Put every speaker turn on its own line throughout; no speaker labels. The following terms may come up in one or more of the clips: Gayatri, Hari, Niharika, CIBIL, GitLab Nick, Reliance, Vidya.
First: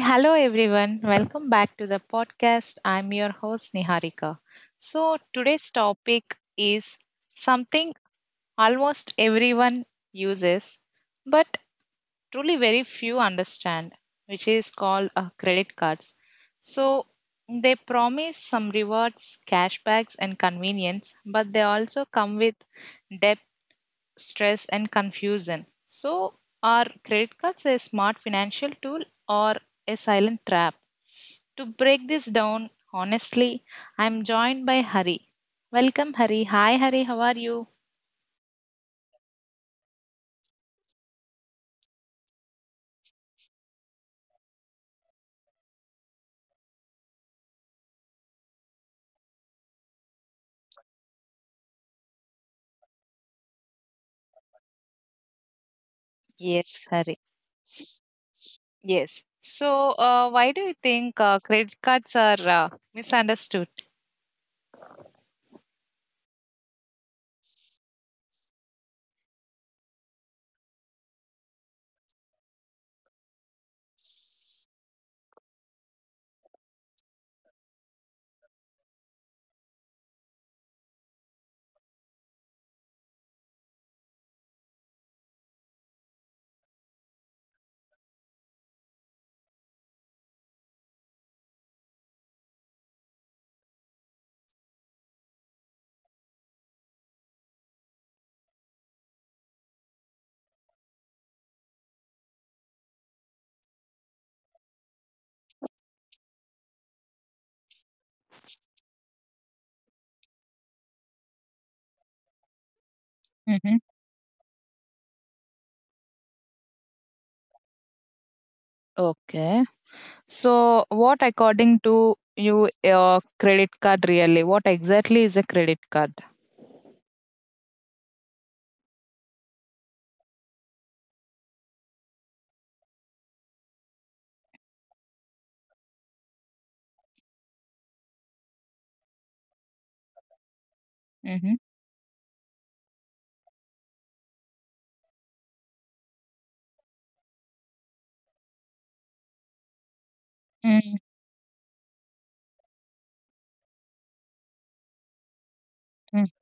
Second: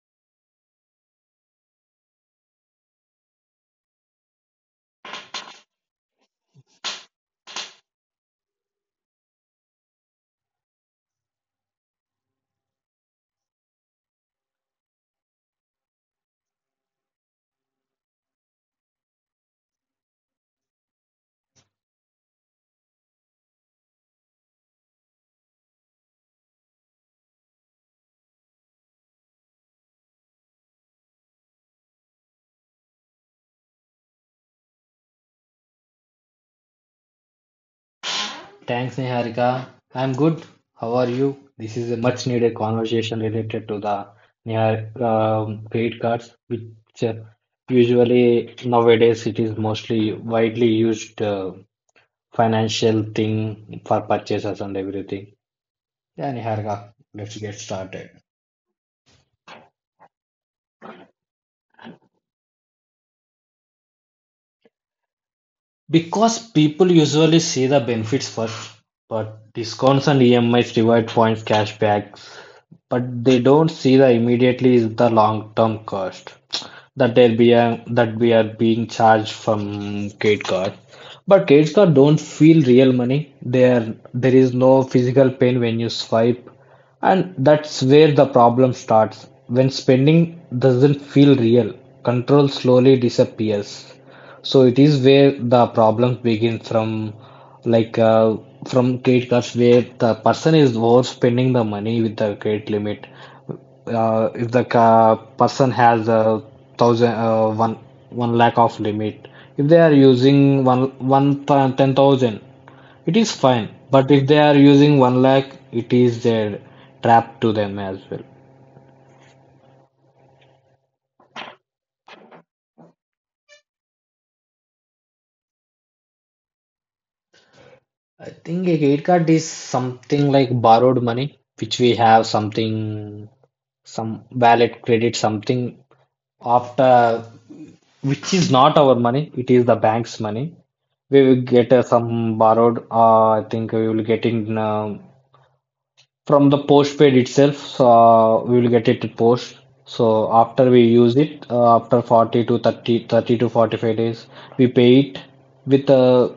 hello everyone. Welcome back to the podcast. I'm your host Niharika. So, today's topic is something almost everyone uses, but truly very few understand, which is called credit cards. So, they promise some rewards, cashbacks, and convenience, but they also come with debt stress, and confusion. So, are credit cards a smart financial tool or a silent trap? To break this down honestly, I'm joined by Hari. Welcome, Hari. Hi, Hari. How are you?
Thanks, Niharika. I'm good. How are you? This is a much needed conversation related to the Nihar credit cards, which uh, usually nowadays it is mostly widely used. Financial thing for purchases and everything. Yeah,
Yes,
Niharika,
Hari.
let's get started.
Yes. So, why do you think credit cards are misunderstood?
Because people usually see the benefits first, but discounts and EMIs, reward points, cashbacks, but they don't see the immediately is the long term cost. That we are being charged from credit card. But credit card don't feel real money. There there is no physical pain when you swipe, and that's where the problem starts. When spending doesn't feel real, control slowly disappears. So it is where the problem begins from, like from credit cards, where the person is overspending the money with the credit limit. If the ca person has a thousand, one one lakh of limit, if they are using 10,000, it is fine.
Mm-hmm.
But if they are using one lakh, it is a trap to them as well.
Okay. So, what according to you, your credit card really? What exactly is a credit card?
I think a credit card is something like borrowed money, which we have something, some valid credit, something after which is not our money, it is the bank's money. We will
Mm-hmm.
get some borrowed, I think we will get in. um from the postpaid itself, so, we will get it post. So after we
Mm-hmm.
use it, after 40 to 30, 30 to 45 days, we pay it with uh,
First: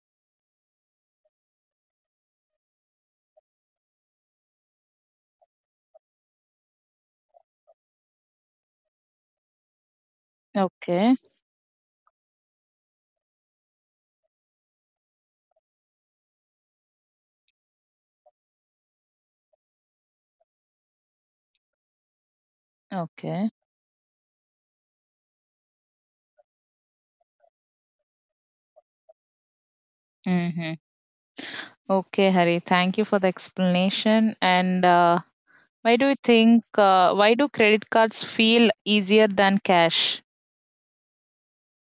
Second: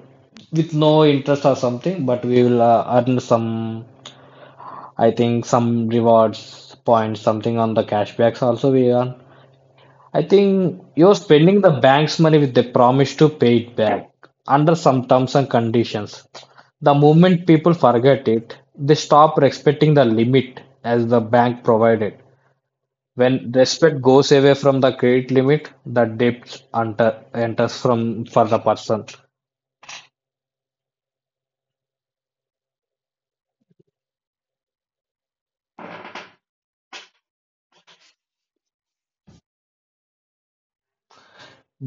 with no interest or something, but we will earn some, I think, some rewards points, something on the cashbacks also we earn. I think you're
Okay.
spending the bank's money with the promise to pay it back under some terms and conditions. The moment people forget it, they stop respecting the limit as the bank provided.
Okay.
When respect goes away from the credit limit, the debt enters from for the person.
Mm-hmm. Okay, Hari. Thank you for the explanation. And why do you think, why do credit cards feel easier than cash?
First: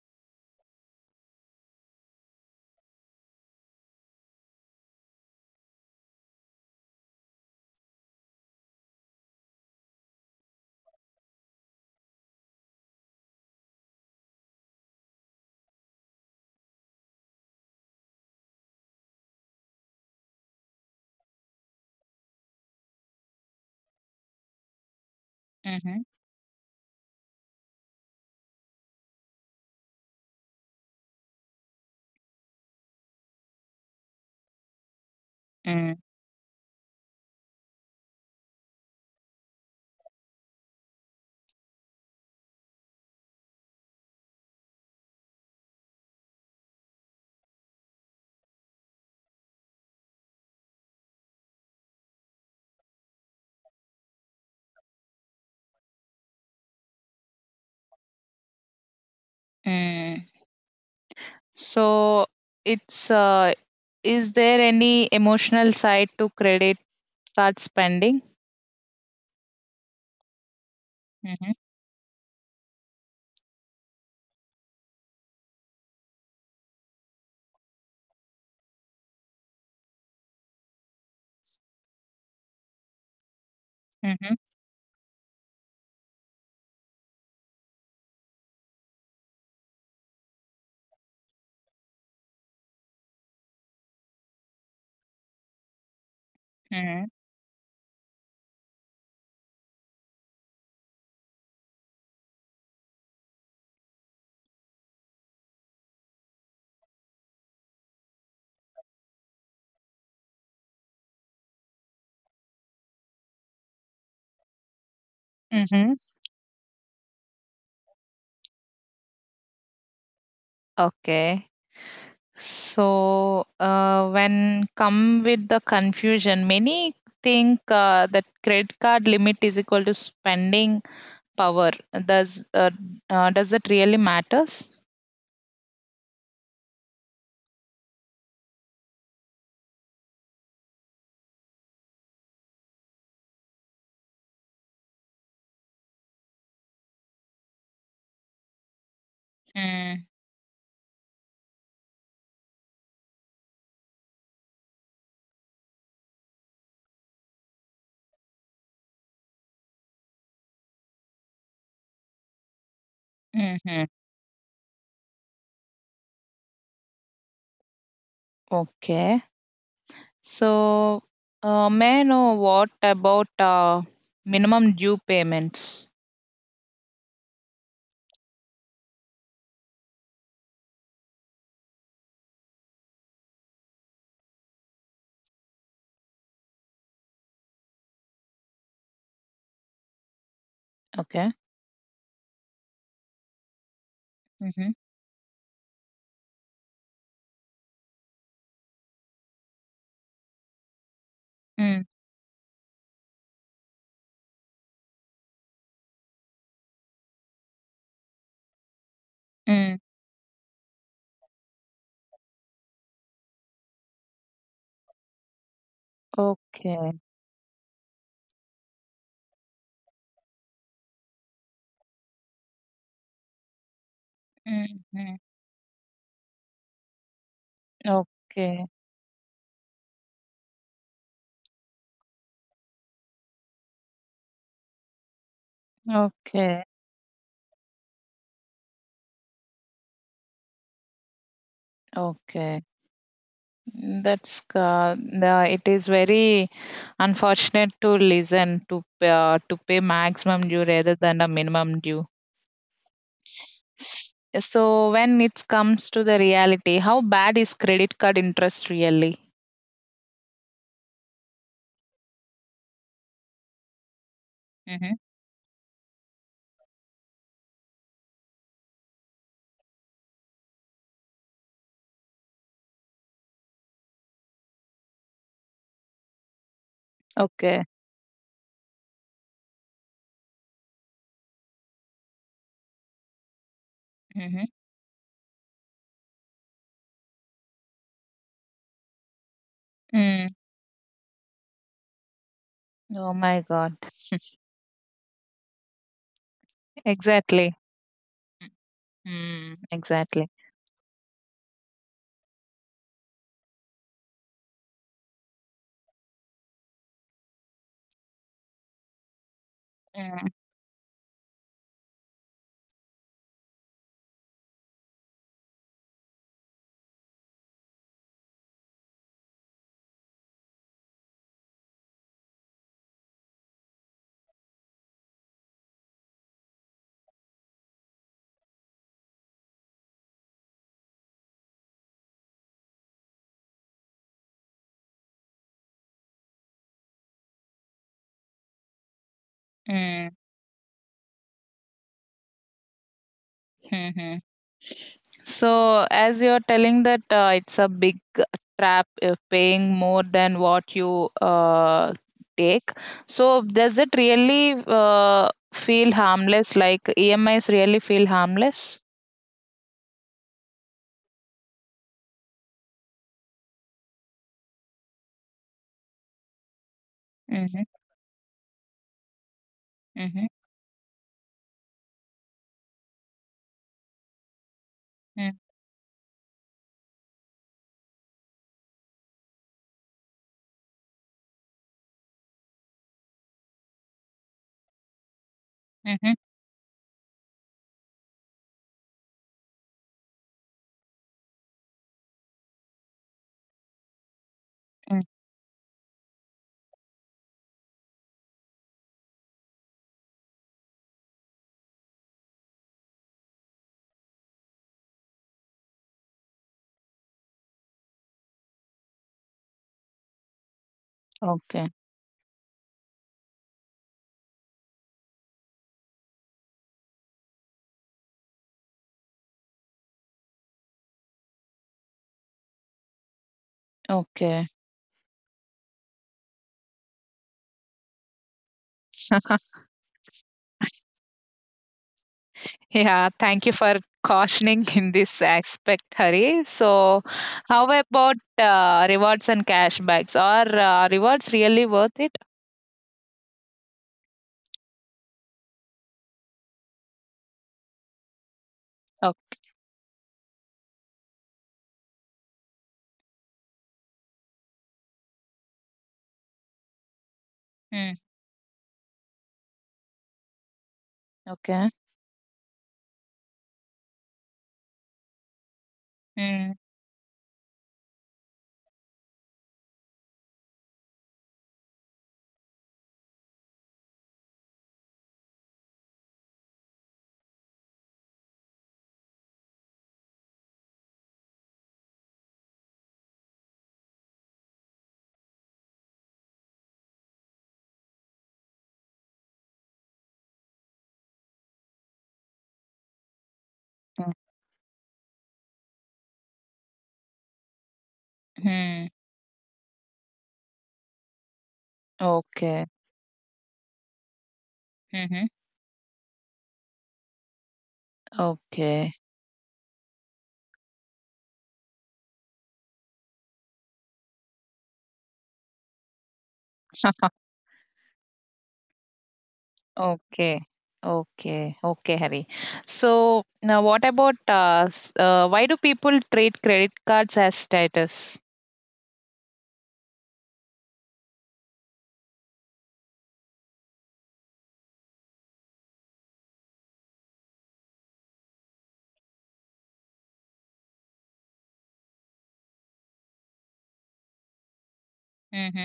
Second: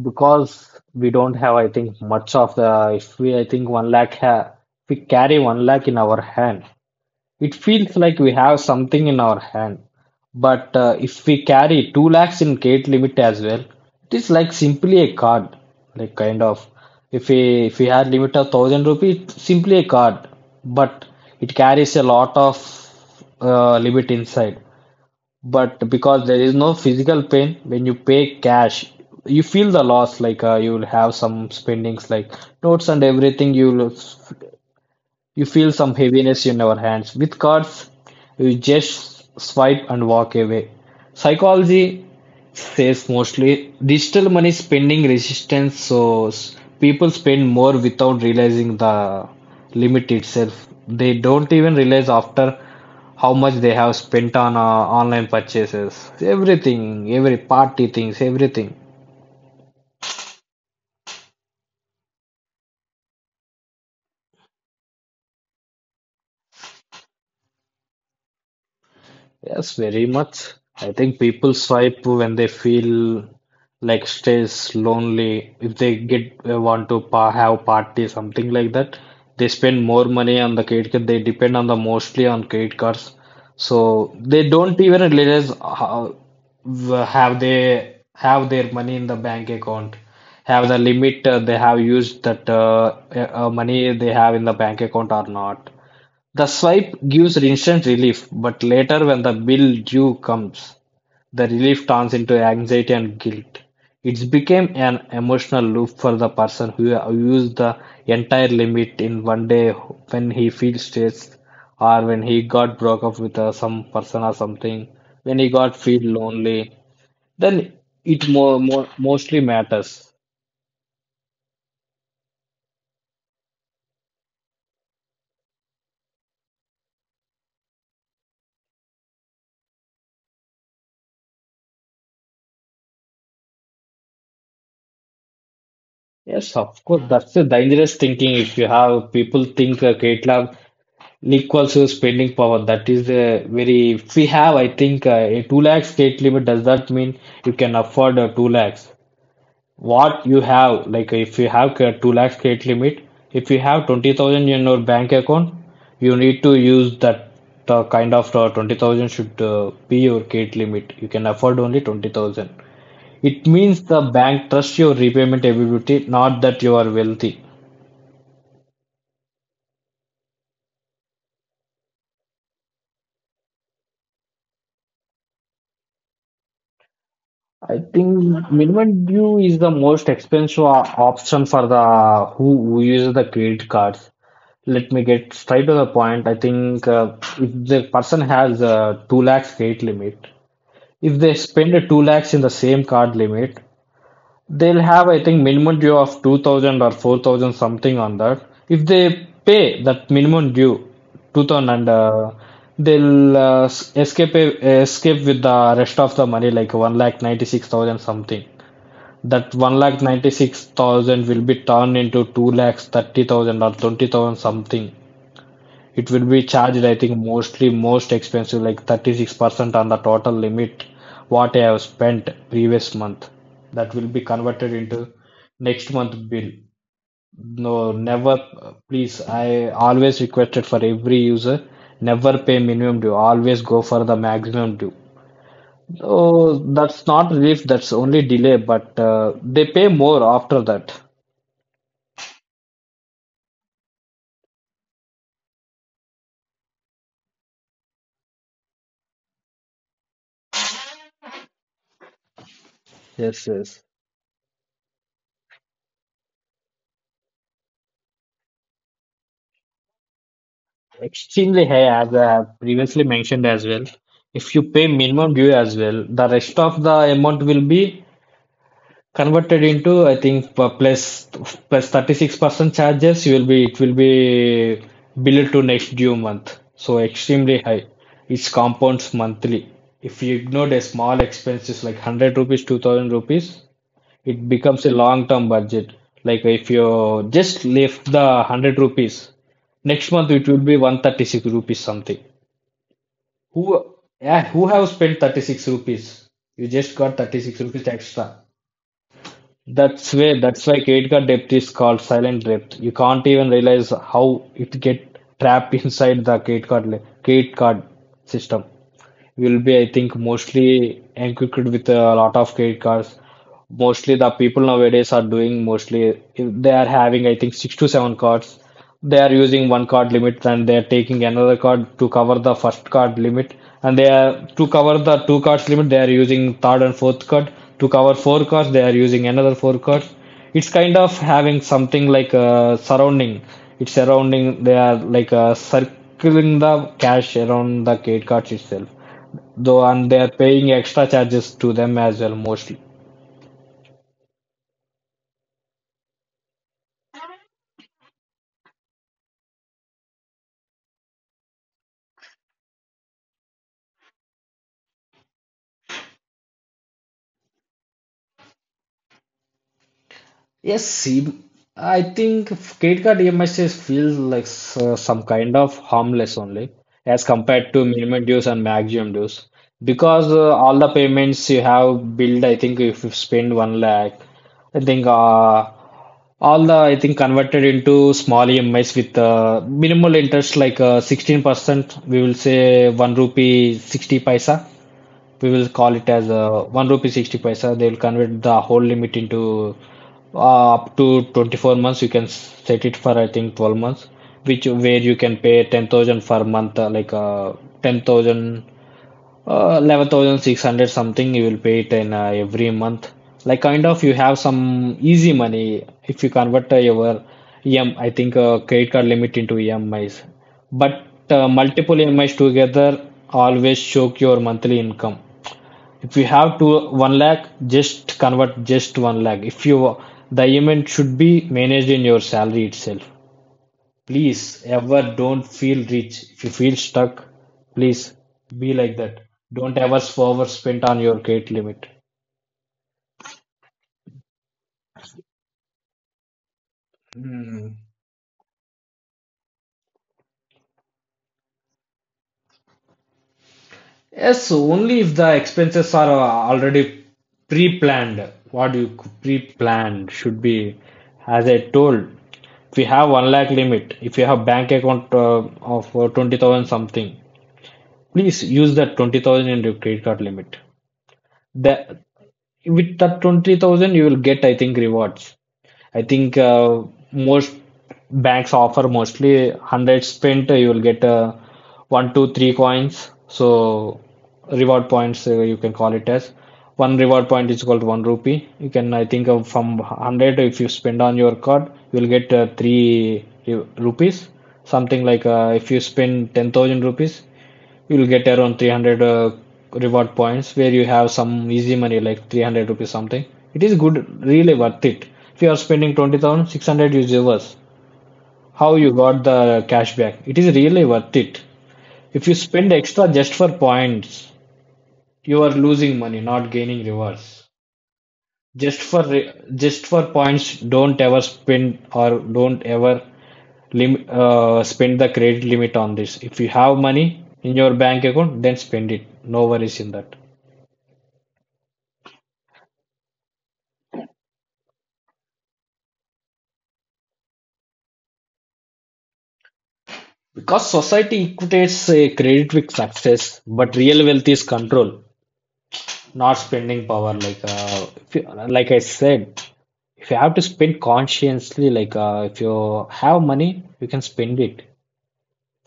Because we don't have, I think, much of the. If we, I think, one lakh, if we carry one lakh in our hand. It feels like we have something in our hand. But if we carry 2 lakhs in gate limit as well, it is like simply a card. Like kind of, if we had limit of 1000 rupees, it's simply a card. But it carries a lot of limit inside. But
Mm-hmm.
because there is no physical pain, when you pay cash, you feel the loss. Like you will have some spendings like notes and everything. You feel some heaviness in our hands. With cards, you just swipe and walk away. Psychology says mostly digital money spending resistance, so people spend more without realizing the limit itself. They don't even realize after how much they have spent on online purchases, everything, every party things, everything.
Mm-hmm. So, it's, is there any emotional side to credit card spending?
Yes, very much. I think
Mm-hmm.
people swipe when they feel like stress, lonely. If they get want to pa have party, something like that, they spend more money on the credit card. They depend on the mostly on credit cards, so
Mm-hmm.
they don't even realize how have they have their money in the bank account, have the limit they have used that money they have in the bank account or not. The swipe
Mm-hmm.
gives instant relief, but later when the bill due comes, the relief turns into anxiety and guilt. It's became an emotional loop for the person who used the entire limit in one day when he feels stressed or when he got broke up with some person or something, when he got
Mm-hmm.
feel lonely, then it more mostly matters.
Okay. So, when come with the confusion, many think that credit card limit is equal to spending power. Does uh, does that really matters?
Yes, of course, that's a dangerous thinking if you have people think GitLab Nick to spending power. That is the very. If we have, I think, a 2 lakhs state limit, does that mean you can afford 2 lakhs?
Mm.
What you have, like if you have 2 lakhs state limit, if you have 20,000 in your bank account, you need to use that kind of 20,000 should be your gate limit. You can afford only 20,000. It means
Mm-hmm.
the bank trusts your repayment ability, not that you are wealthy.
Okay. So, may I know what about minimum due payments?
I think minimum due is the most expensive option for the who uses the credit cards. Let me get straight to the point. I think if the person has a 2 lakhs credit limit, if they
Okay.
spend a 2 lakhs in the same card limit,
Mm-hmm.
they'll have, I think, minimum due of 2000 or 4000 something on that. If they pay that minimum due, 2000
Mm.
and they'll escape with the rest of the money like 1 lakh 96,000 something. That
Mm.
one lakh 96,000 will be turned into two lakhs 30,000 or 20,000 something. It will be charged, I
Okay.
think, mostly most expensive, like 36% on the total limit what I have spent previous month. That will be converted into
Mm-hmm.
next month bill. No, never,
Okay.
please. I always requested for every user, never pay minimum due. Always go for the maximum due. Oh,
Okay.
that's not relief, that's only delay, but they pay more after that.
Okay. That's it is very unfortunate to listen to pay maximum due rather than a minimum due.
Yes, yes.
S- So when it comes to the reality, how bad is credit card interest really?
Extremely high, as I have previously mentioned as well. If you pay
Mm-hmm.
minimum due as well, the rest of the amount will be converted into, I think, 36% charges. You will be it will be billed to next due month. So extremely
Okay.
high. It compounds monthly. If you ignored a small expenses like 100 rupees, 2000 rupees, it
Mm-hmm.
becomes a long-term budget. Like if you just left the 100 rupees, next
Mm.
month it will be 136 rupees something.
Oh my God.
Who, yeah, who have spent 36 rupees? You just got
Exactly.
36 rupees extra.
Mm,
That's
exactly.
where that's why credit card debt is called silent debt. You can't even realize how it get trapped inside the credit card system will be, I think,
Mm,
mostly equipped with a lot of credit cards. Mostly the people nowadays are doing mostly they are having, I think, six to seven cards. They are using one card limit and they are taking another card to cover the first card limit. And they are to cover the two cards limit, they are using third and fourth card. To cover four cards, they are using another four cards. It's kind of having something like a surrounding. It's surrounding, they are like a circling the cash around the credit cards itself though,
mm,
and they are paying extra charges to them as well mostly.
mhm. So, as you're telling that it's a big trap paying more than what you take, so does it really feel harmless? Like E M is really feel harmless?
Yes, see, I think credit card EMIs feels like some kind of harmless only as
Mm-hmm,
compared to minimum dues and maximum dues,
mm-hmm,
because all the payments you have billed, I think if you spend one lakh, I think
mm-hmm,
all the I think converted into small EMIs with minimal interest like 16%, we will say 1 rupee 60 paisa. We will call it as 1 rupee 60 paisa. They will convert the whole limit into up to 24 months. You can set it for I think 12 months, which where
mm-hmm.
you can pay 10,000 per month like 10,000 11,600 something you will pay it in every month, like kind of you have some easy money if you convert your I think credit card limit into emis. But
Okay,
multiple emis together always choke your monthly income. If you have to one lakh, just convert just one lakh. If you the event should be managed in your salary itself. Please
okay.
ever don't feel rich. If you feel stuck, please be like that. Don't ever over spend on your credit limit.
Yeah, thank you for cautioning in this aspect, Hari. So, how about rewards and cashbacks? Are rewards really worth it?
Yes, only if the expenses are already pre-planned. What you
Okay.
pre-planned should be, as I told, if you have one lakh limit, if you have bank account of 20,000 something,
Mm,
please use that 20,000 in your credit card limit.
okay.
That with that 20,000 you will get I think rewards. I think most banks offer mostly 100 spent you will get 1 2 3 coins, so reward points you can call it as one reward point is called 1 rupee. You can I think from 100 if you spend on your card you will get 3 rupees something. Like if you spend 10,000 rupees you'll get around 300 reward points, where you have some easy money like 300 rupees something. It is good, really worth it. If you are spending 20,600 you reverse how
Mhm.
you got the cash back, it is really worth it. If you
Okay.
spend extra just for points
Mhm.
you are losing money, not gaining rewards. just
Okay.
for re- just for points, don't ever spend, or don't ever spend the credit limit on this. If you have money in your bank account, then spend it. No worries in that.
Okay. Okay. Okay, Hari. So now what about why do people treat credit cards as status?
Because society equates a credit with success, but real wealth is control, not spending power. Like if you, like I said, if you have to spend consciously, like if you have money, you can spend it.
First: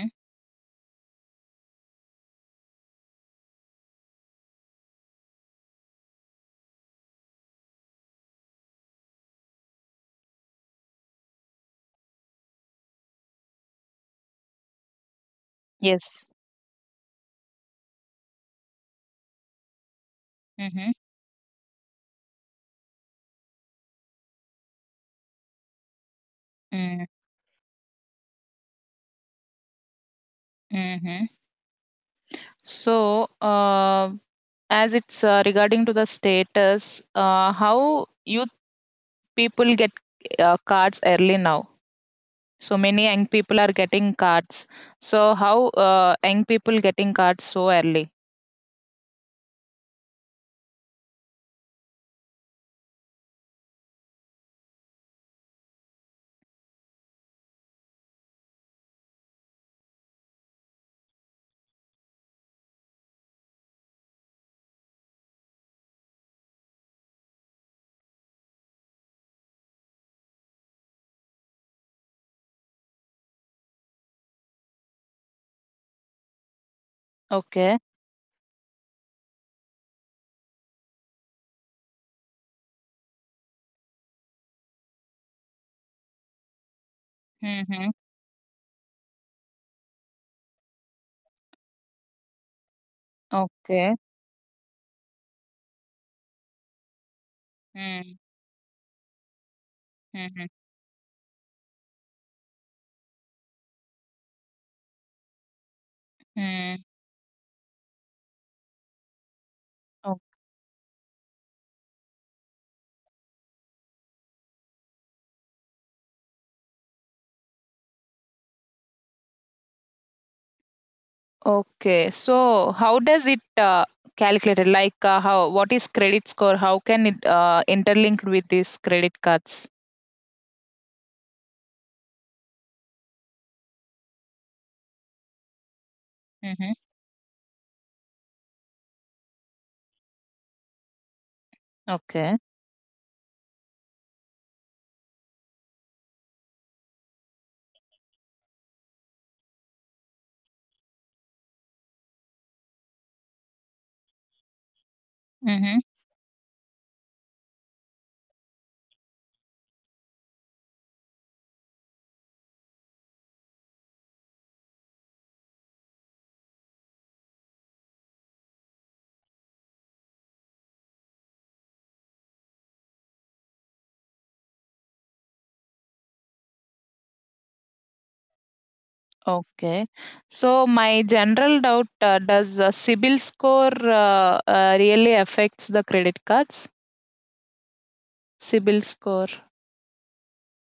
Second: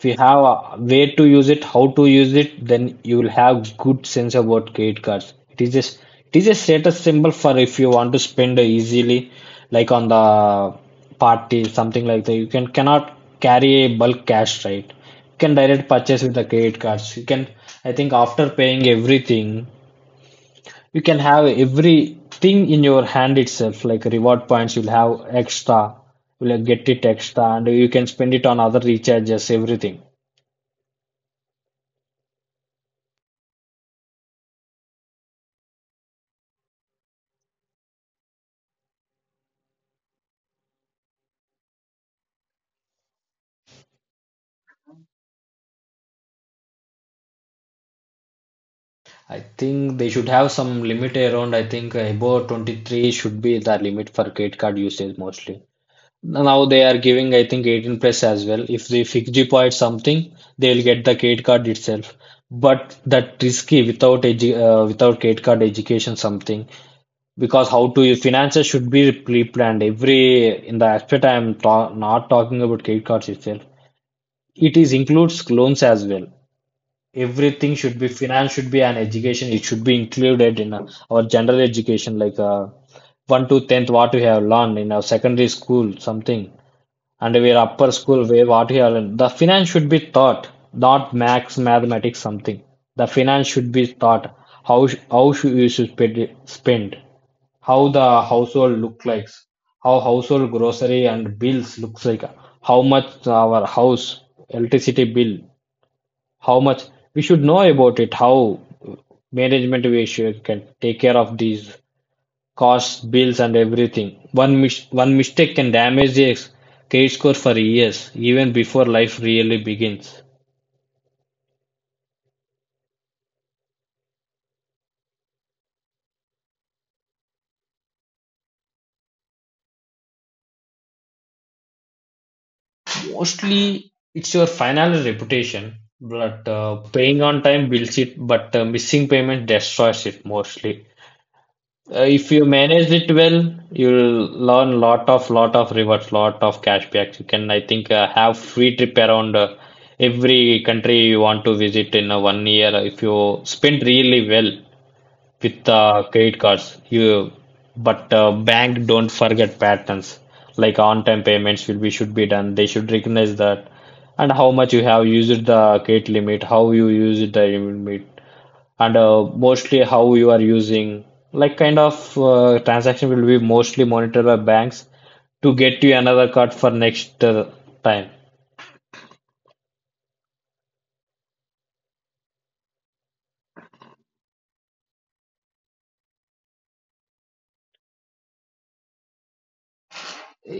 If you have a way to use it how to use it, then you will have good sense about credit cards. It is just, it is a status symbol for if you want to spend easily, like on the party something like that. You cannot carry a bulk cash, right? You can direct purchase
Yes.
with the credit cards. You can i think after paying everything,
Mm-hmm.
you can have everything in your hand itself, like reward points. You'll have extra, you'll get it extra, and you can spend it on other recharges everything.
Mm-hmm. So as it's regarding to the status, how youth people get cards early now? So many young people are getting cards, so how young people getting cards so early?
I think they should have some limit around. I think above 23 should be the limit for credit card usage mostly. Now they are giving, I think, 18 plus as well. If they fix deposit something, they will get the credit card itself. But that risky without edu without credit card education something, because how to your finances should be pre-planned every in the aspect I am ta not talking about credit cards itself. It is includes loans as well. Everything
Okay.
should be, finance should be an education. It should be included in our general education, like 1 to 10th what we have learned in our secondary school something, and our
Mm-hmm.
upper school where what we have learned, the finance should be taught, not max mathematics something. The finance should be
Okay.
taught. How should you should spend, how
Mm-hmm.
the household look like, how household grocery and bills looks like, how much our house electricity bill, how much
Mm.
we should know about it, how management we
O-
should can take care of these costs, bills, and everything. One mistake can damage the credit score for years, even before life really begins.
okay, so how does it calculated, like how, what is credit score, how can it interlinked with these credit cards?
Mostly, it's your financial reputation, but
Mm-hmm.
paying on time builds it, but missing payment destroys it mostly. If
Okay.
you manage it well, you'll learn lot of rewards, lot of cashbacks. You can, I think, have free trip around every country you want to visit in one year if you spend really well with
Mm-hmm.
credit cards. But bank don't forget patterns, like on-time payments will be should be done. They should recognize that, and how much you have used the credit limit, how you use the limit, and mostly how you are using, like kind of transaction will be mostly monitored by banks to get you another card for next time.
Okay, so my general doubt, does cibil score really affects the credit cards cibil score?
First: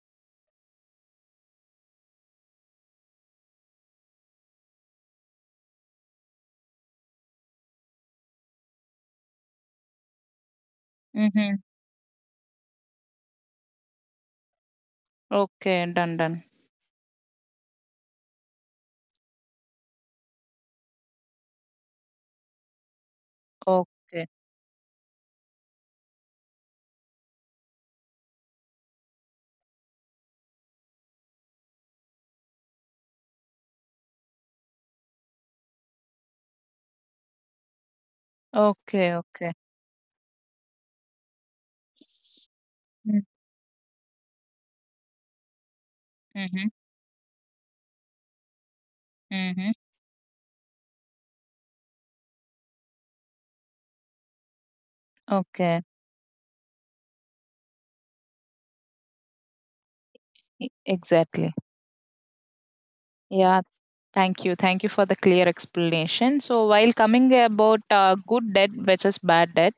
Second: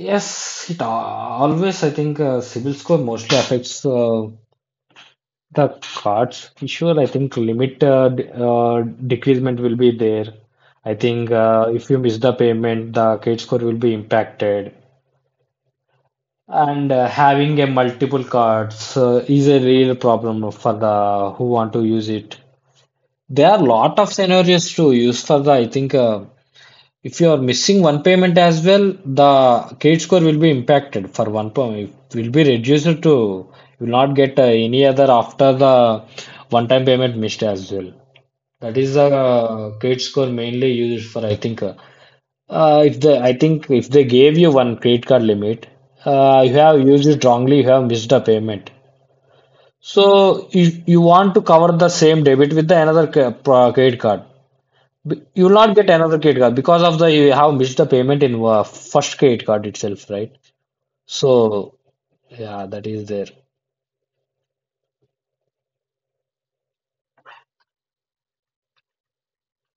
Yes, it always I think civil score mostly affects the cards issuer, I think limit decreasement will be there. I think
Mhm.
if you miss the payment, the credit score will be impacted.
Okay. Done, done.
And having a multiple cards is a real problem for the who want to use it. There are lot of
Okay.
scenarios to use for the. I think if you are missing one payment as well, the credit score will be impacted for one payment. It will be reduced to, you will not get any other after the one-time payment missed as well. That is the
Okay, okay.
credit score mainly used for. I think uh, uh, if the
Mm.
I think if they gave you one credit card limit, you
Mhm.
have used it wrongly, you have missed a payment.
Mhm.
So you want to cover the same debit with the another credit card. You will not
Okay.
get another credit card because of the you have missed the payment in first credit card itself, right?
Exactly.
So yeah, that is there.
Yeah. Thank you. Thank you for the clear explanation. So, while coming about good debt versus bad debt,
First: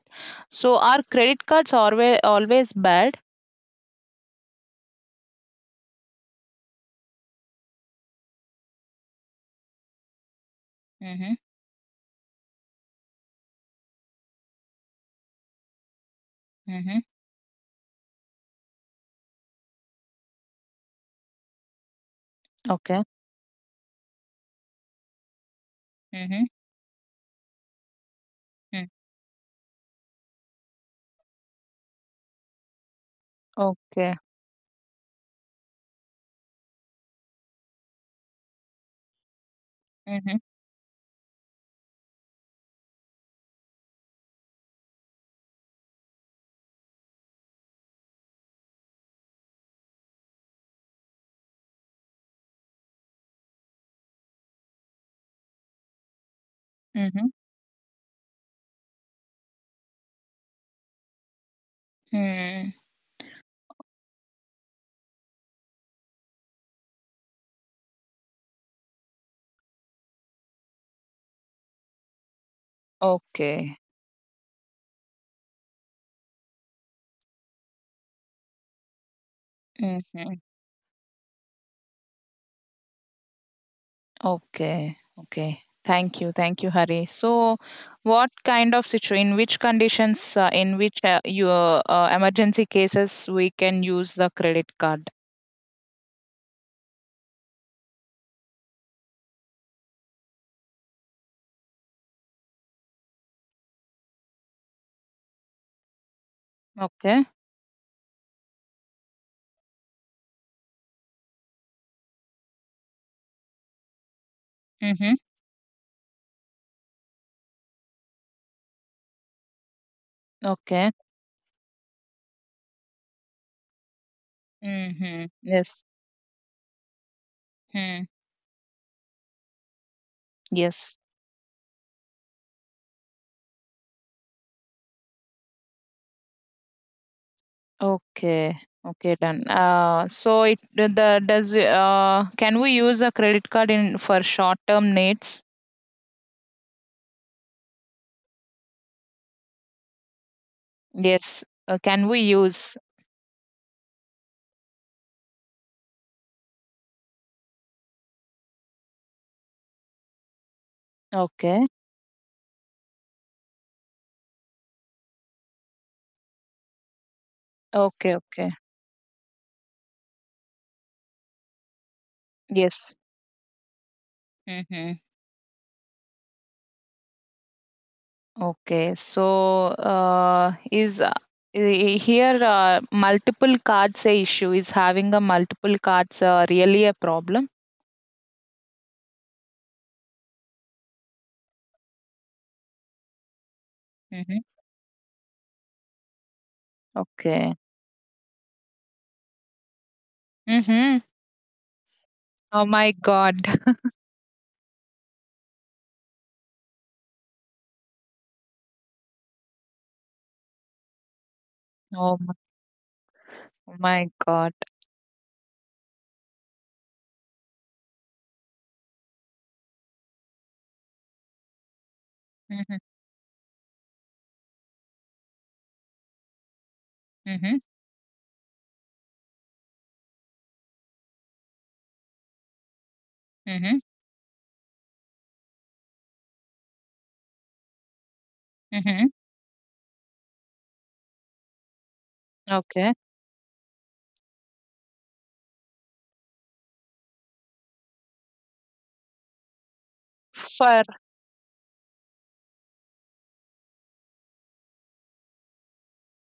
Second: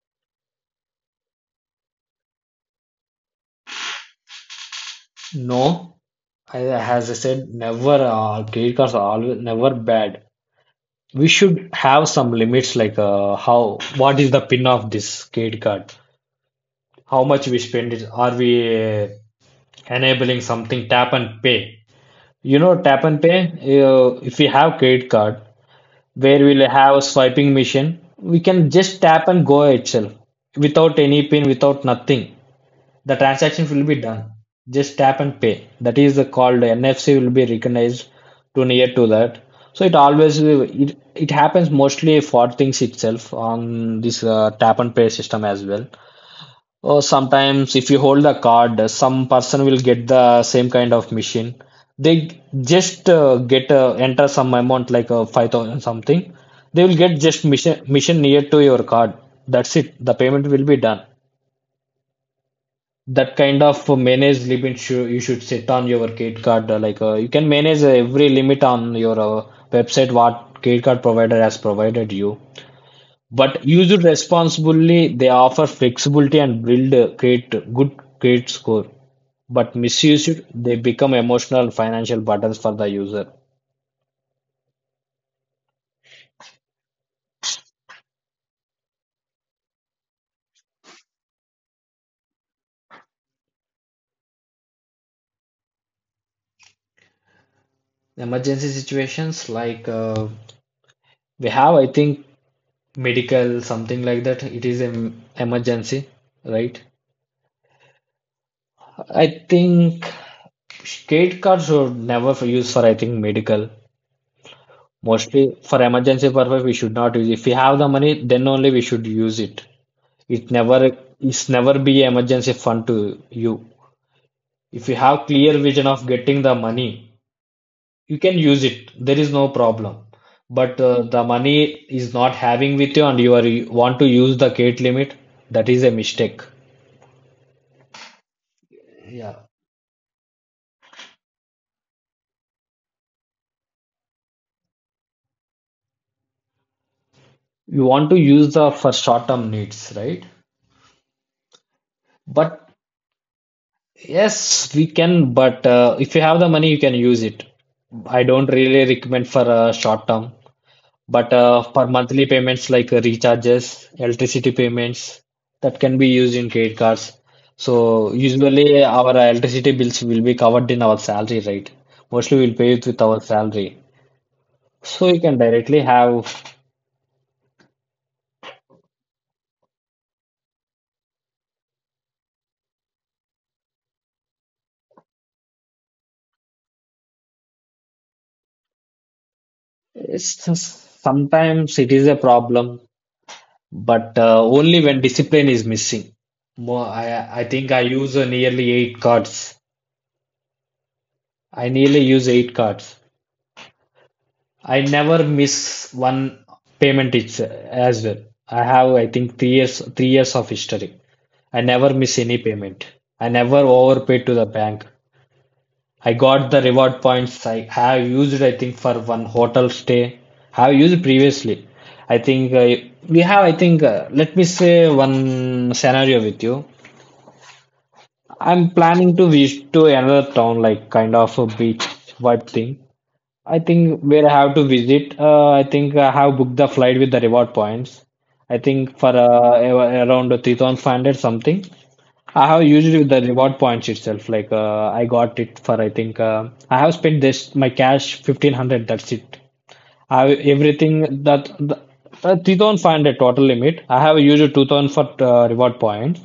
so are credit cards always bad?
No, I, as I said, never credit cards are always never bad. We
Mhm.
should have some limits, like how what is the pin of this credit card,
Mhm.
how much we spend it, are we uh, enabling something, tap and pay, you know,
Okay.
tap and pay, if we have credit card where
Mhm.
we'll have a swiping machine, we can
Mm.
just tap and go itself without any pin, without nothing. The transaction will be
Okay.
done, just tap and pay. That is the called NFC will be recognized to near to that. So it
Mhm.
always, it, it happens mostly for things itself on this tap and pay system as well. Or sometimes, if you hold the card, some person will get the same kind of machine. They just get enter some amount, like 5,000 something. They will get
Mhm.
just mission mission near to your card. That's it. The payment will be done.
Mm.
That kind of manage limit you should set on your credit card. Like you can manage every limit on your website what credit card provider has provided you. But
Okay.
used responsibly, they offer flexibility and build a great, good credit score. But
Mhm.
misused, they become emotional and financial burdens for the user.
Okay, okay. Thank you, Hari. So, what kind of situation, in which conditions, in which your emergency cases we can use the credit card?
Emergency situations, like we have, I think, medical, something like that, it is an emergency, right?
Okay.
I think credit cards should never for use for, I think, medical.
Mm-hmm.
Mostly for emergency purpose, we should not use. If we have the money, then only we should use it. It never
Okay.
is never be emergency fund to you. If you
Mm-hmm.
have clear
Yes.
vision of getting the money,
Hmm.
you can use it. There is no problem. But
Yes.
the money is not having with you, and you want to use the gate limit, that is a mistake.
Okay. Okay.
Yeah.
Done. So it the- does Can we use a credit card in for short term needs?
You want to use the for short-term needs, right?
Yes. Can we
But
use?
yes, we can, but if you have the money, you can use it. I don't really recommend for a short term. But
Okay.
for monthly payments, like recharges, electricity payments, that can be used in credit cards. So
Okay. Okay.
usually our electricity bills will be covered in our salary, right? Mostly we'll pay it
Yes.
with our salary.
Mm-hmm.
So you can directly have.
Okay, so is I- here multiple cards a issue? Is having a multiple cards really a problem?
It's just, sometimes it is a problem, but
Mm-hmm.
only when discipline is missing. More, I
Okay.
think I use nearly eight cards.
Mm-hmm.
I nearly use eight
Oh my
cards.
god.
I never miss one payment each as well. I have, I think, 3 years, 3 years of history. I never miss
Oh my,
any payment. I never
oh my
overpaid to the
God.
bank. I got the reward points. I have used, I think, for one hotel stay. Have used previously. I think
Mm-hmm.
we have, I think, let me say one scenario with you.
Mm-hmm.
I'm planning to visit to another town, like kind of a beach vibe thing. I
Mm-hmm.
think where I have to visit, I think I have booked the flight with the reward points. I think for
Mm-hmm.
around 3,500 something. I have used
Okay.
it with the reward points itself. Like I got it for, I think, I have spent this my cash 1,500. That's it. I have
For
everything that the, 3,500 total limit. I have used 2,000 for reward points,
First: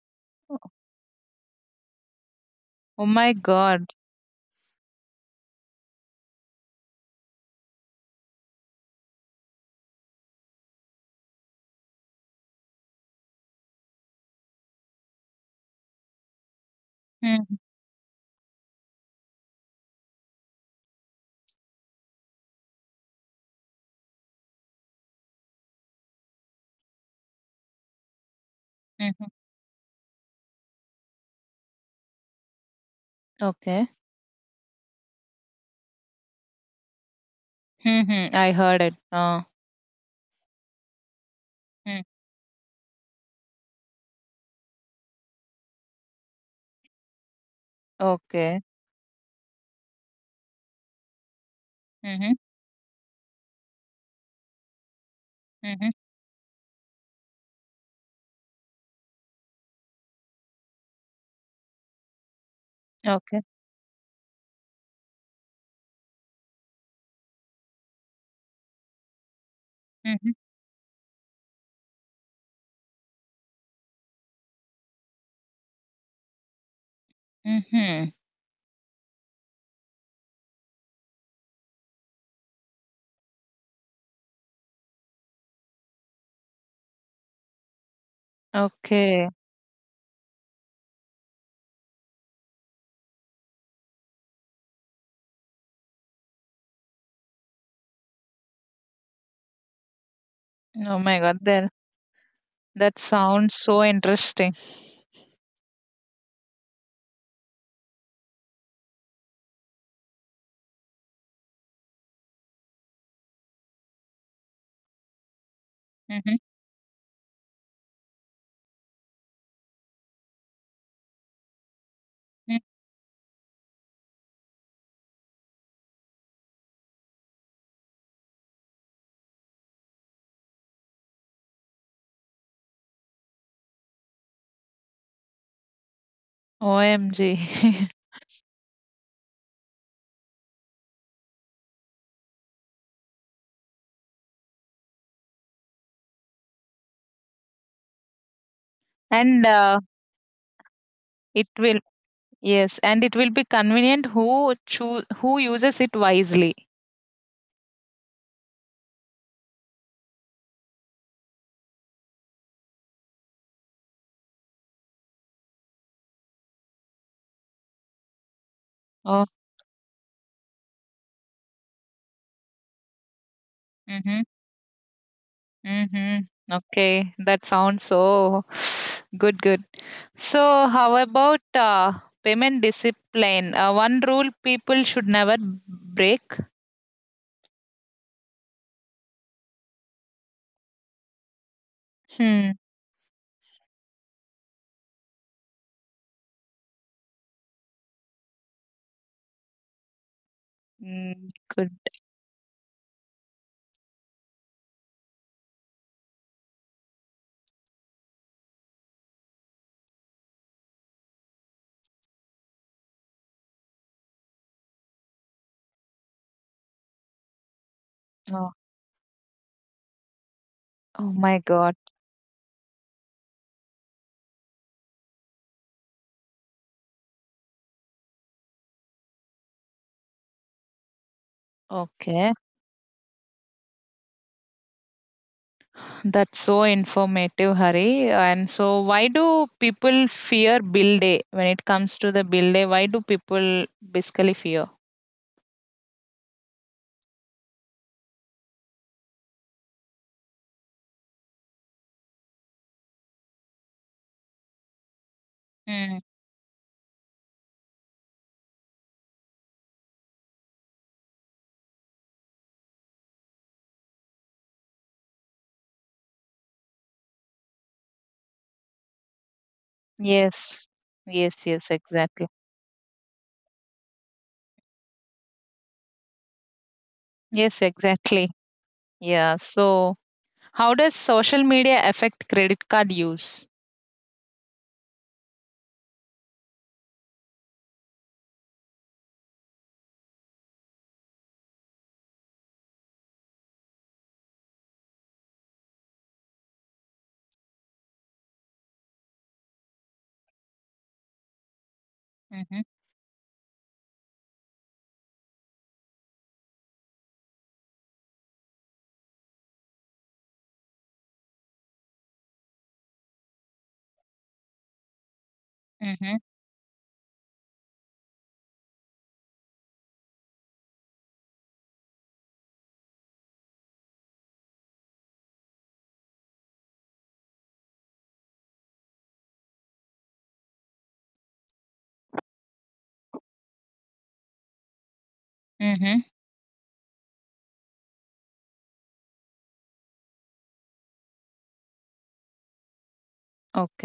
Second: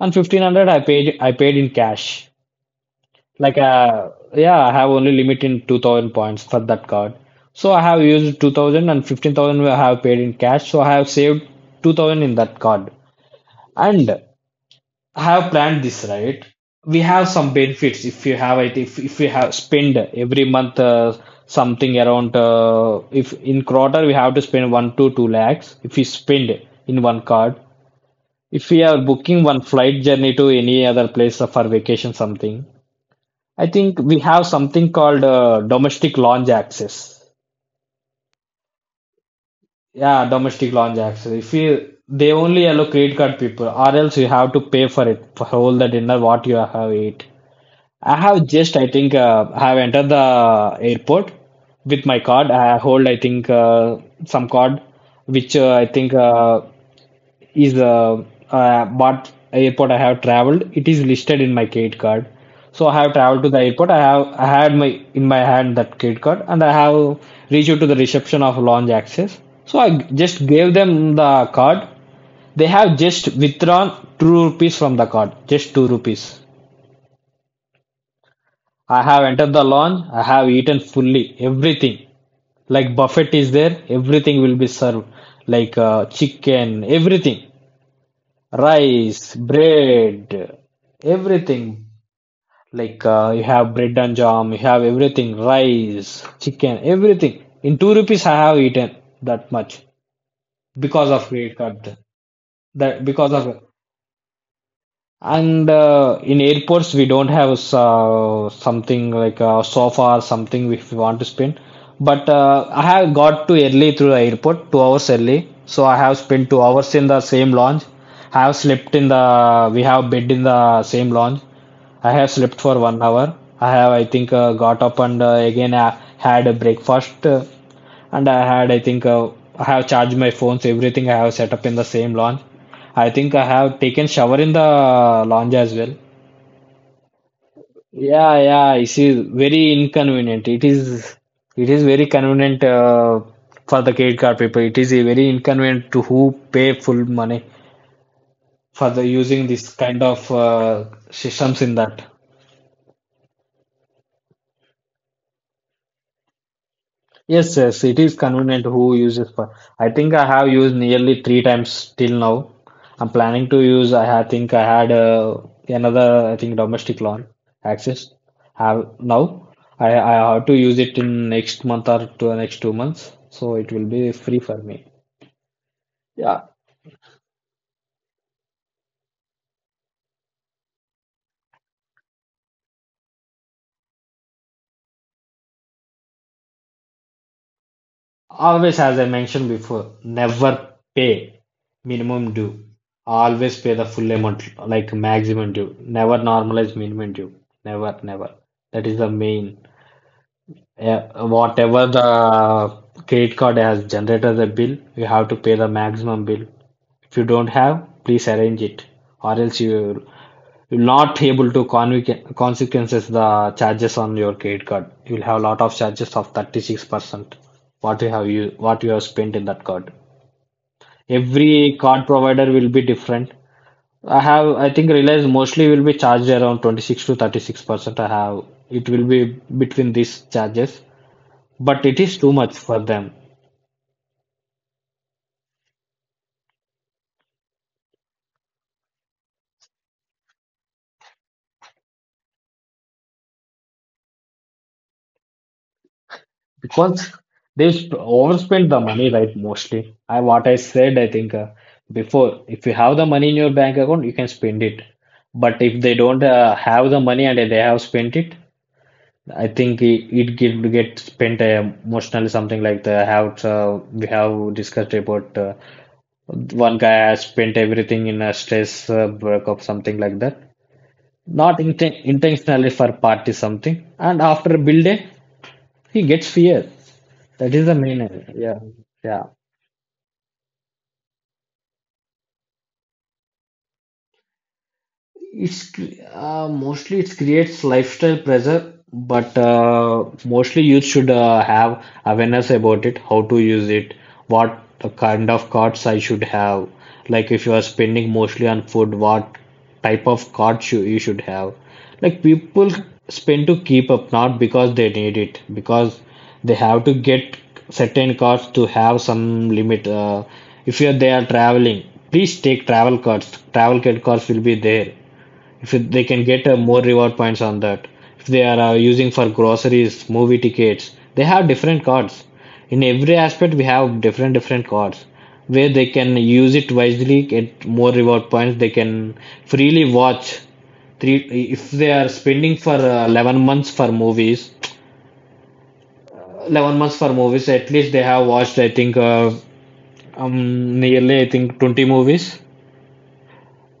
and 1,500 I paid in cash.
Oh my
Like,
God.
yeah, I have only limit in 2,000 points for that card. So I have used 2000 and 15,000 I have paid in cash. So I have saved 2,000 in that card. And I have planned this, right? We have some
Mm-hmm.
benefits if you have it, if you have spend every month something around, if in quarter we have to spend 1 to 2 lakhs if we spend in one card. If we are
Mm-hmm.
booking one flight journey to any other place for vacation, something, I
Okay.
think we have something called domestic launch access.
Mm-hmm. I heard it.
Yeah, domestic launch access. If you
Mm.
they only allow credit card people, or else you have to pay for it for all the dinner what you have ate. I have
Okay.
just, I think, I have entered the airport with my
Mm-hmm.
card. I hold, I think, some card, which I
Mm-hmm.
think is what airport I have traveled. It is listed in my credit card. So I have
Okay.
traveled to the airport. I had my in my hand that credit card, and I have reached out to the reception of lounge access. So I
Mm-hmm.
just gave them the card. They have just withdrawn 2 rupees from the card, just 2 rupees.
Mm-hmm.
I have entered the lounge, I have eaten fully everything. Like buffet is there, everything will be served. Like chicken, everything.
Okay.
Rice, bread, everything. Like you have bread and jam, you have everything. Rice, chicken, everything. In 2 rupees, I have eaten that much
Oh
because
my
of
God.
credit
There
card.
That
That because
sounds
of
so interesting.
And in airports, we don't have something like a sofa or something if we want to spend. But I have got to early through the airport, 2 hours early. So I have
Mhm.
spent 2 hours in the same lounge. I have slept in the, we have bed in the same lounge. I have
Mm.
slept for 1 hour. I have, I think, got up and again had a breakfast. And I had, I think, I have charged my phones, everything I have set up in the same lounge. I think I have taken shower in the lounge as well.
OMG.
Yeah, yeah, it is very inconvenient. It is very convenient for the credit card people. It is a very inconvenient to who pay full money for the
and
using this kind of
it
systems in
will
that.
Yes, and it will be convenient, who uses it wisely.
Yes, yes, it is convenient who uses for. I think I have used nearly three times till now. I'm planning to use. Think I had another. I think domestic loan access. Have
Oh.
now. I have to use it in next month or to next 2 months. So it will be
Mhm.
free for me.
Mhm.
Yeah.
Okay, that sounds so good good. So how about payment discipline? One rule people should never break.
Always, as I mentioned before, never pay minimum
Hmm.
due. Always pay the full amount, like maximum due. Never normalize minimum due. Never, never. That is the main. Yeah,
Mm, good.
whatever the credit card has generated the bill, you have to pay the maximum bill. If you don't have, please arrange it, or else you'll not able to consequences the charges on your credit card. You'll have a lot of charges of 36%
Oh,
what you have spent in that card.
oh my god.
Every card provider will be different. I think Reliance mostly will be charged around 26 to 36%. I have it will be between these charges, but it is
Okay.
too much for them
That's so informative, Hari. And so, why do people fear bill day? When it comes to the bill day, why do people basically fear?
because overspend the money, right? Mostly, I what I said I think before, if you have the money in your bank account, you can spend it, but if they
Mm.
don't have the money and they have spent it, I think it, it get spent emotionally, something like the have we have discussed about one guy has spent everything in a stress, breakup, something like that,
Yes, yes,
not
yes, exactly.
intentionally for party something, and after build day he gets fear. That
Yes,
is the main.
exactly.
Yeah. Yeah.
Yeah. So, how does social media affect credit card use?
Mostly it creates lifestyle pressure, but mostly youth should have awareness about it, how to use it, what the kind of cards I should have. Like if you are spending mostly on food, what type of cards you should have. Like
Mm-hmm.
people spend to keep up, not because they need it, because they have to get certain cards to have some limit. If you are they are traveling, please take travel cards. Travel card cards will be there if it, they
Mm-hmm.
can get more reward points on that if they are using for groceries, movie tickets, they have different cards. In every aspect we have different cards where they can use it wisely, get more reward points. They can freely watch three if they are spending for 11 months for movies.
Mm-hmm.
11 months for movies, at least they have watched, I think, nearly, I think, 20 movies.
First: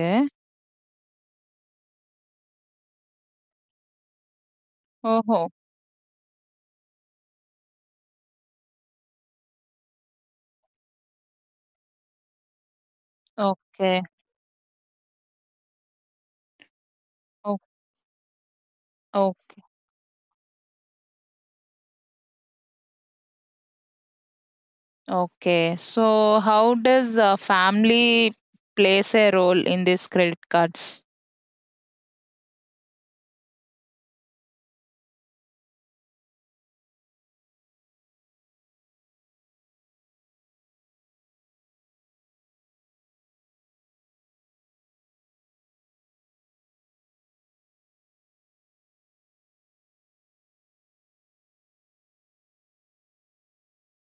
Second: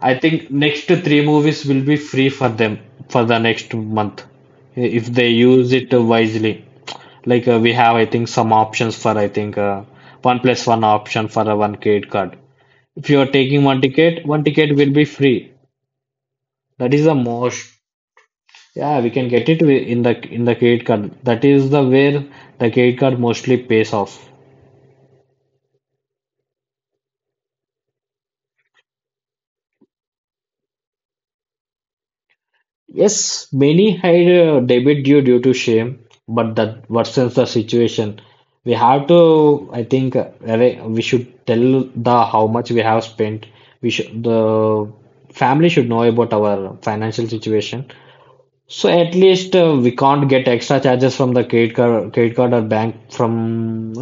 I think next three movies will be free for them for the next month if they
Oh.
use it wisely. Like we have, I think, some options for, I think, one plus one option for a one credit card. If you are taking
Okay.
one ticket will be free. That is the
Oh.
most. Yeah, we can get it
Okay.
in the credit card. That is the where the credit card mostly pays off.
Okay. So, how does family plays a role in these credit cards?
Yes, many hide debit due to shame, but that worsens the situation. We have to, I think, we should tell the how much we have spent. We should the family should know about our financial situation, so at least we can't get extra charges from the credit card or bank from.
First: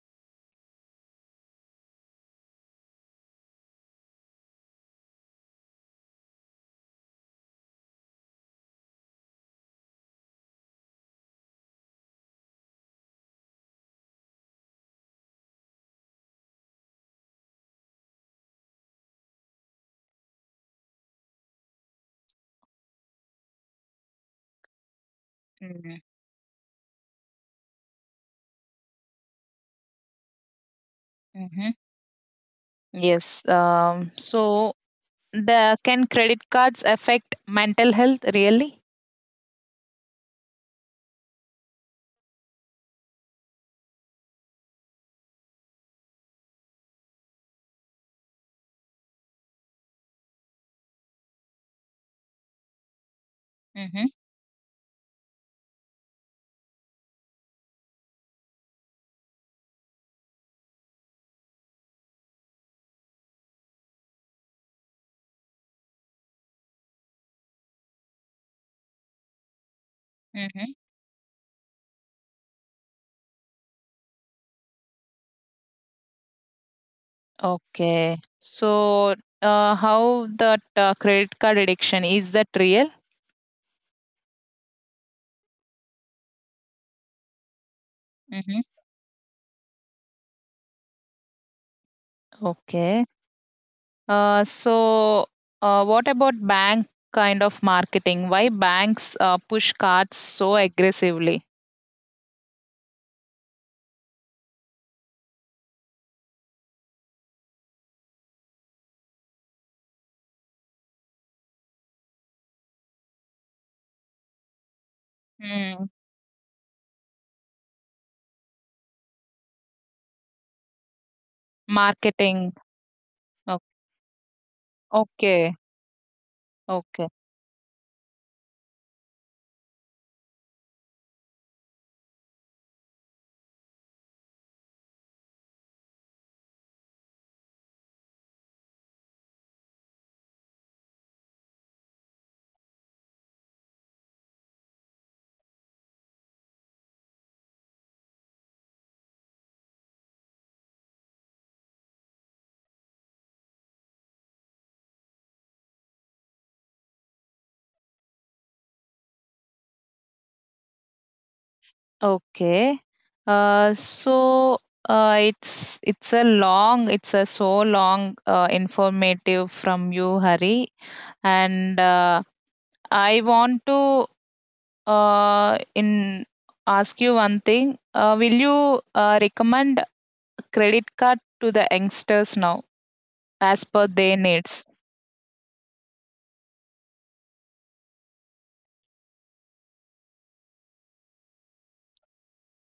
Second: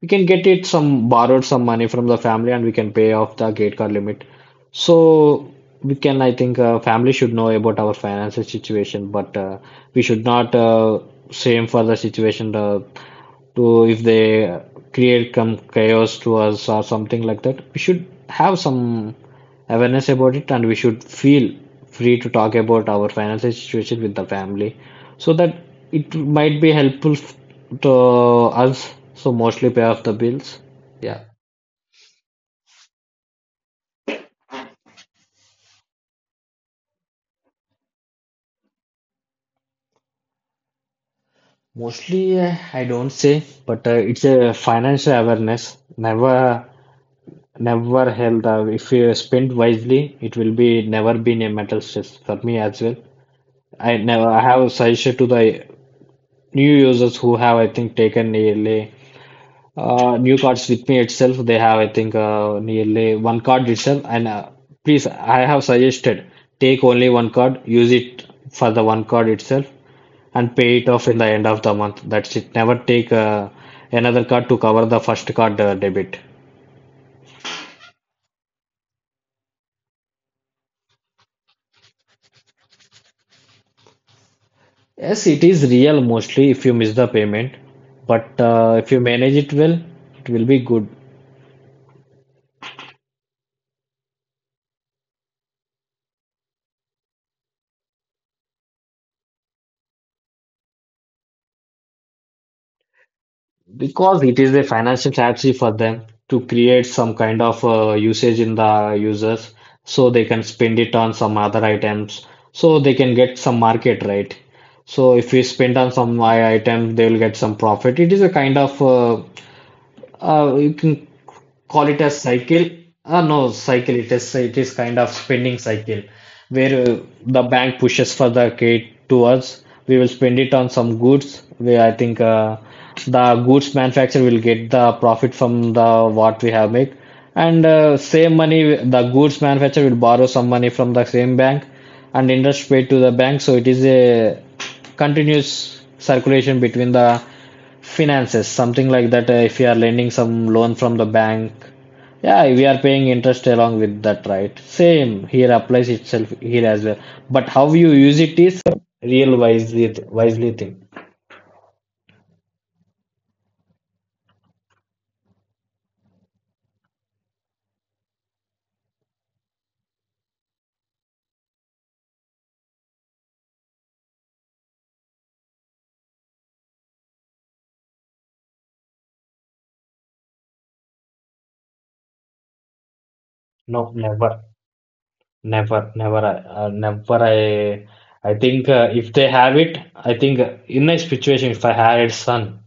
We can get it some borrowed some money from the family and we can pay off the credit card limit. So we can, I think, family should know about our financial situation, but we should not same for the situation to if they create some chaos to us or something like that. We should have some awareness about it and we should feel free to talk about our financial situation with the family so that it might be helpful to us, so mostly pay off the bills. Yeah.
Mm-hmm. Yes. So the can credit cards affect mental health really?
Mostly I don't say, but it's a financial awareness. Never, never held. If you spend wisely, it will be never been a mental stress for me as well. I
Mm-hmm.
never, I have a suggestion to the new users who have, I think, taken nearly new cards with me itself. They have, I think, nearly one card itself. And Please, I have suggested take only one card, use it for the one card itself, and pay
Mm-hmm.
it off in the end of the month. That's it. Never take another card to cover the first card debit.
Okay. So how that credit card addiction is that real?
Yes, it is real mostly if you miss the payment, but
Mm-hmm.
if you manage it well, it will be good.
Okay. So, what about bank kind of marketing? Why banks push cards so aggressively?
Because it is a financial strategy for them to create some kind of usage in the users so they can spend it on some other items so they can get some market, right? So if we spend
Mm.
on some item, they will get some profit. It is a kind of you can call it a
Marketing.
cycle. No,
O-
cycle. It is kind of
Okay.
spending cycle where
Okay.
the bank pushes for the kid to us. We will spend it on some goods where I think the goods manufacturer will get the profit from the what we have made, and same money the goods manufacturer will borrow some money from the same bank and interest paid to the bank. So it is a continuous circulation between the finances, something like that. If you are lending some loan from the bank, yeah, we are paying interest along with that, right? Same here applies itself here as well. But how you use it is real, wisely thing.
Okay. So, it's a long, it's a so long, informative from you, Hari, and I want to, in ask you one thing. Will you recommend credit card to the youngsters now, as per
No,
their
never,
needs?
never, never, never. I think if they have it, I think in a situation, if I had a son,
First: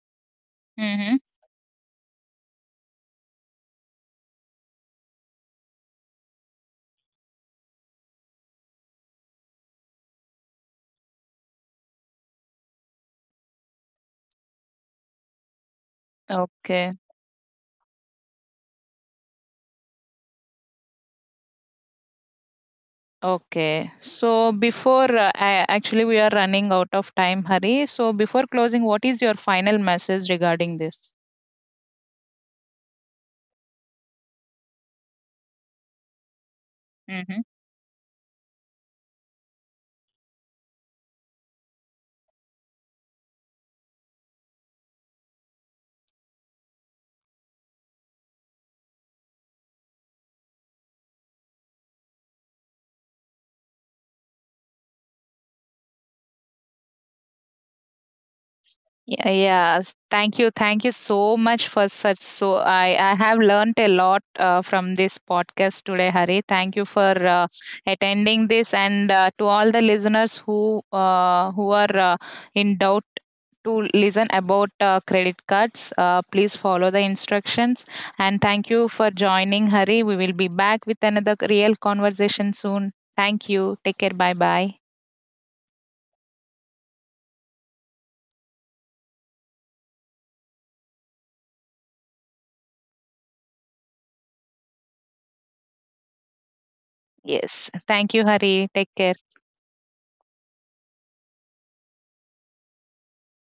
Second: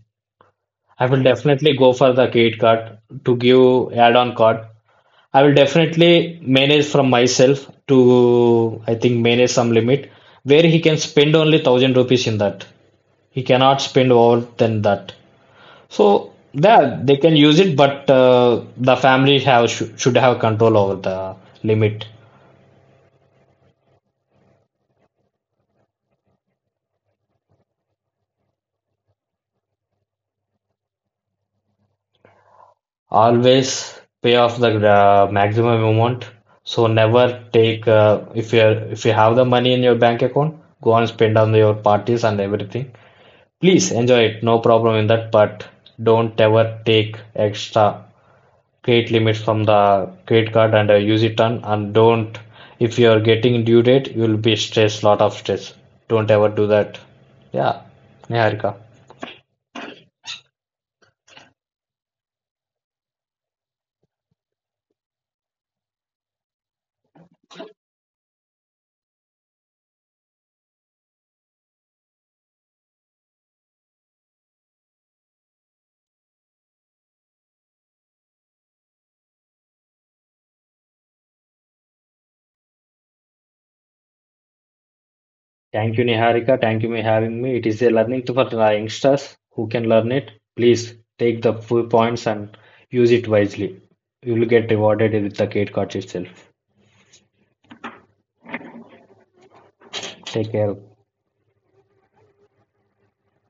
I
Mm-hmm.
will definitely go for the credit card to give add-on card. I will definitely manage from myself to, I think, manage some limit where he can spend only 1,000 rupees in that. He cannot spend more than that. So
Okay.
yeah, they can use it, but the family have shou- should have control over the limit.
Okay. So before actually we are running out of time, Hari. So before closing, what is your final message regarding this?
Always pay off the maximum amount. So never take if you are, if you have the money in your bank account, go and spend on your parties and everything. Please enjoy it, no problem in that, but don't ever take extra credit limits from the credit card and use it on. And don't, if you are getting due date, you will be stressed, lot of stress. Don't ever do that. Yeah, Niharika.
Yeah, yeah. Thank you. Thank you so much for such, so I have learned a lot from this podcast today, Hari. Thank you for attending this and to all the listeners who are in doubt to listen about credit cards, please follow the instructions and thank you for joining, Hari. We will be back with another real conversation soon. Thank you. Take care. Bye bye.
Thank you, Niharika. Thank you for having me. It is a learning tool for the youngsters who can learn it. Please take the full points and use it wisely. You will get rewarded with the credit card itself.
Yes. Thank you, Hari. Take care.
Take care.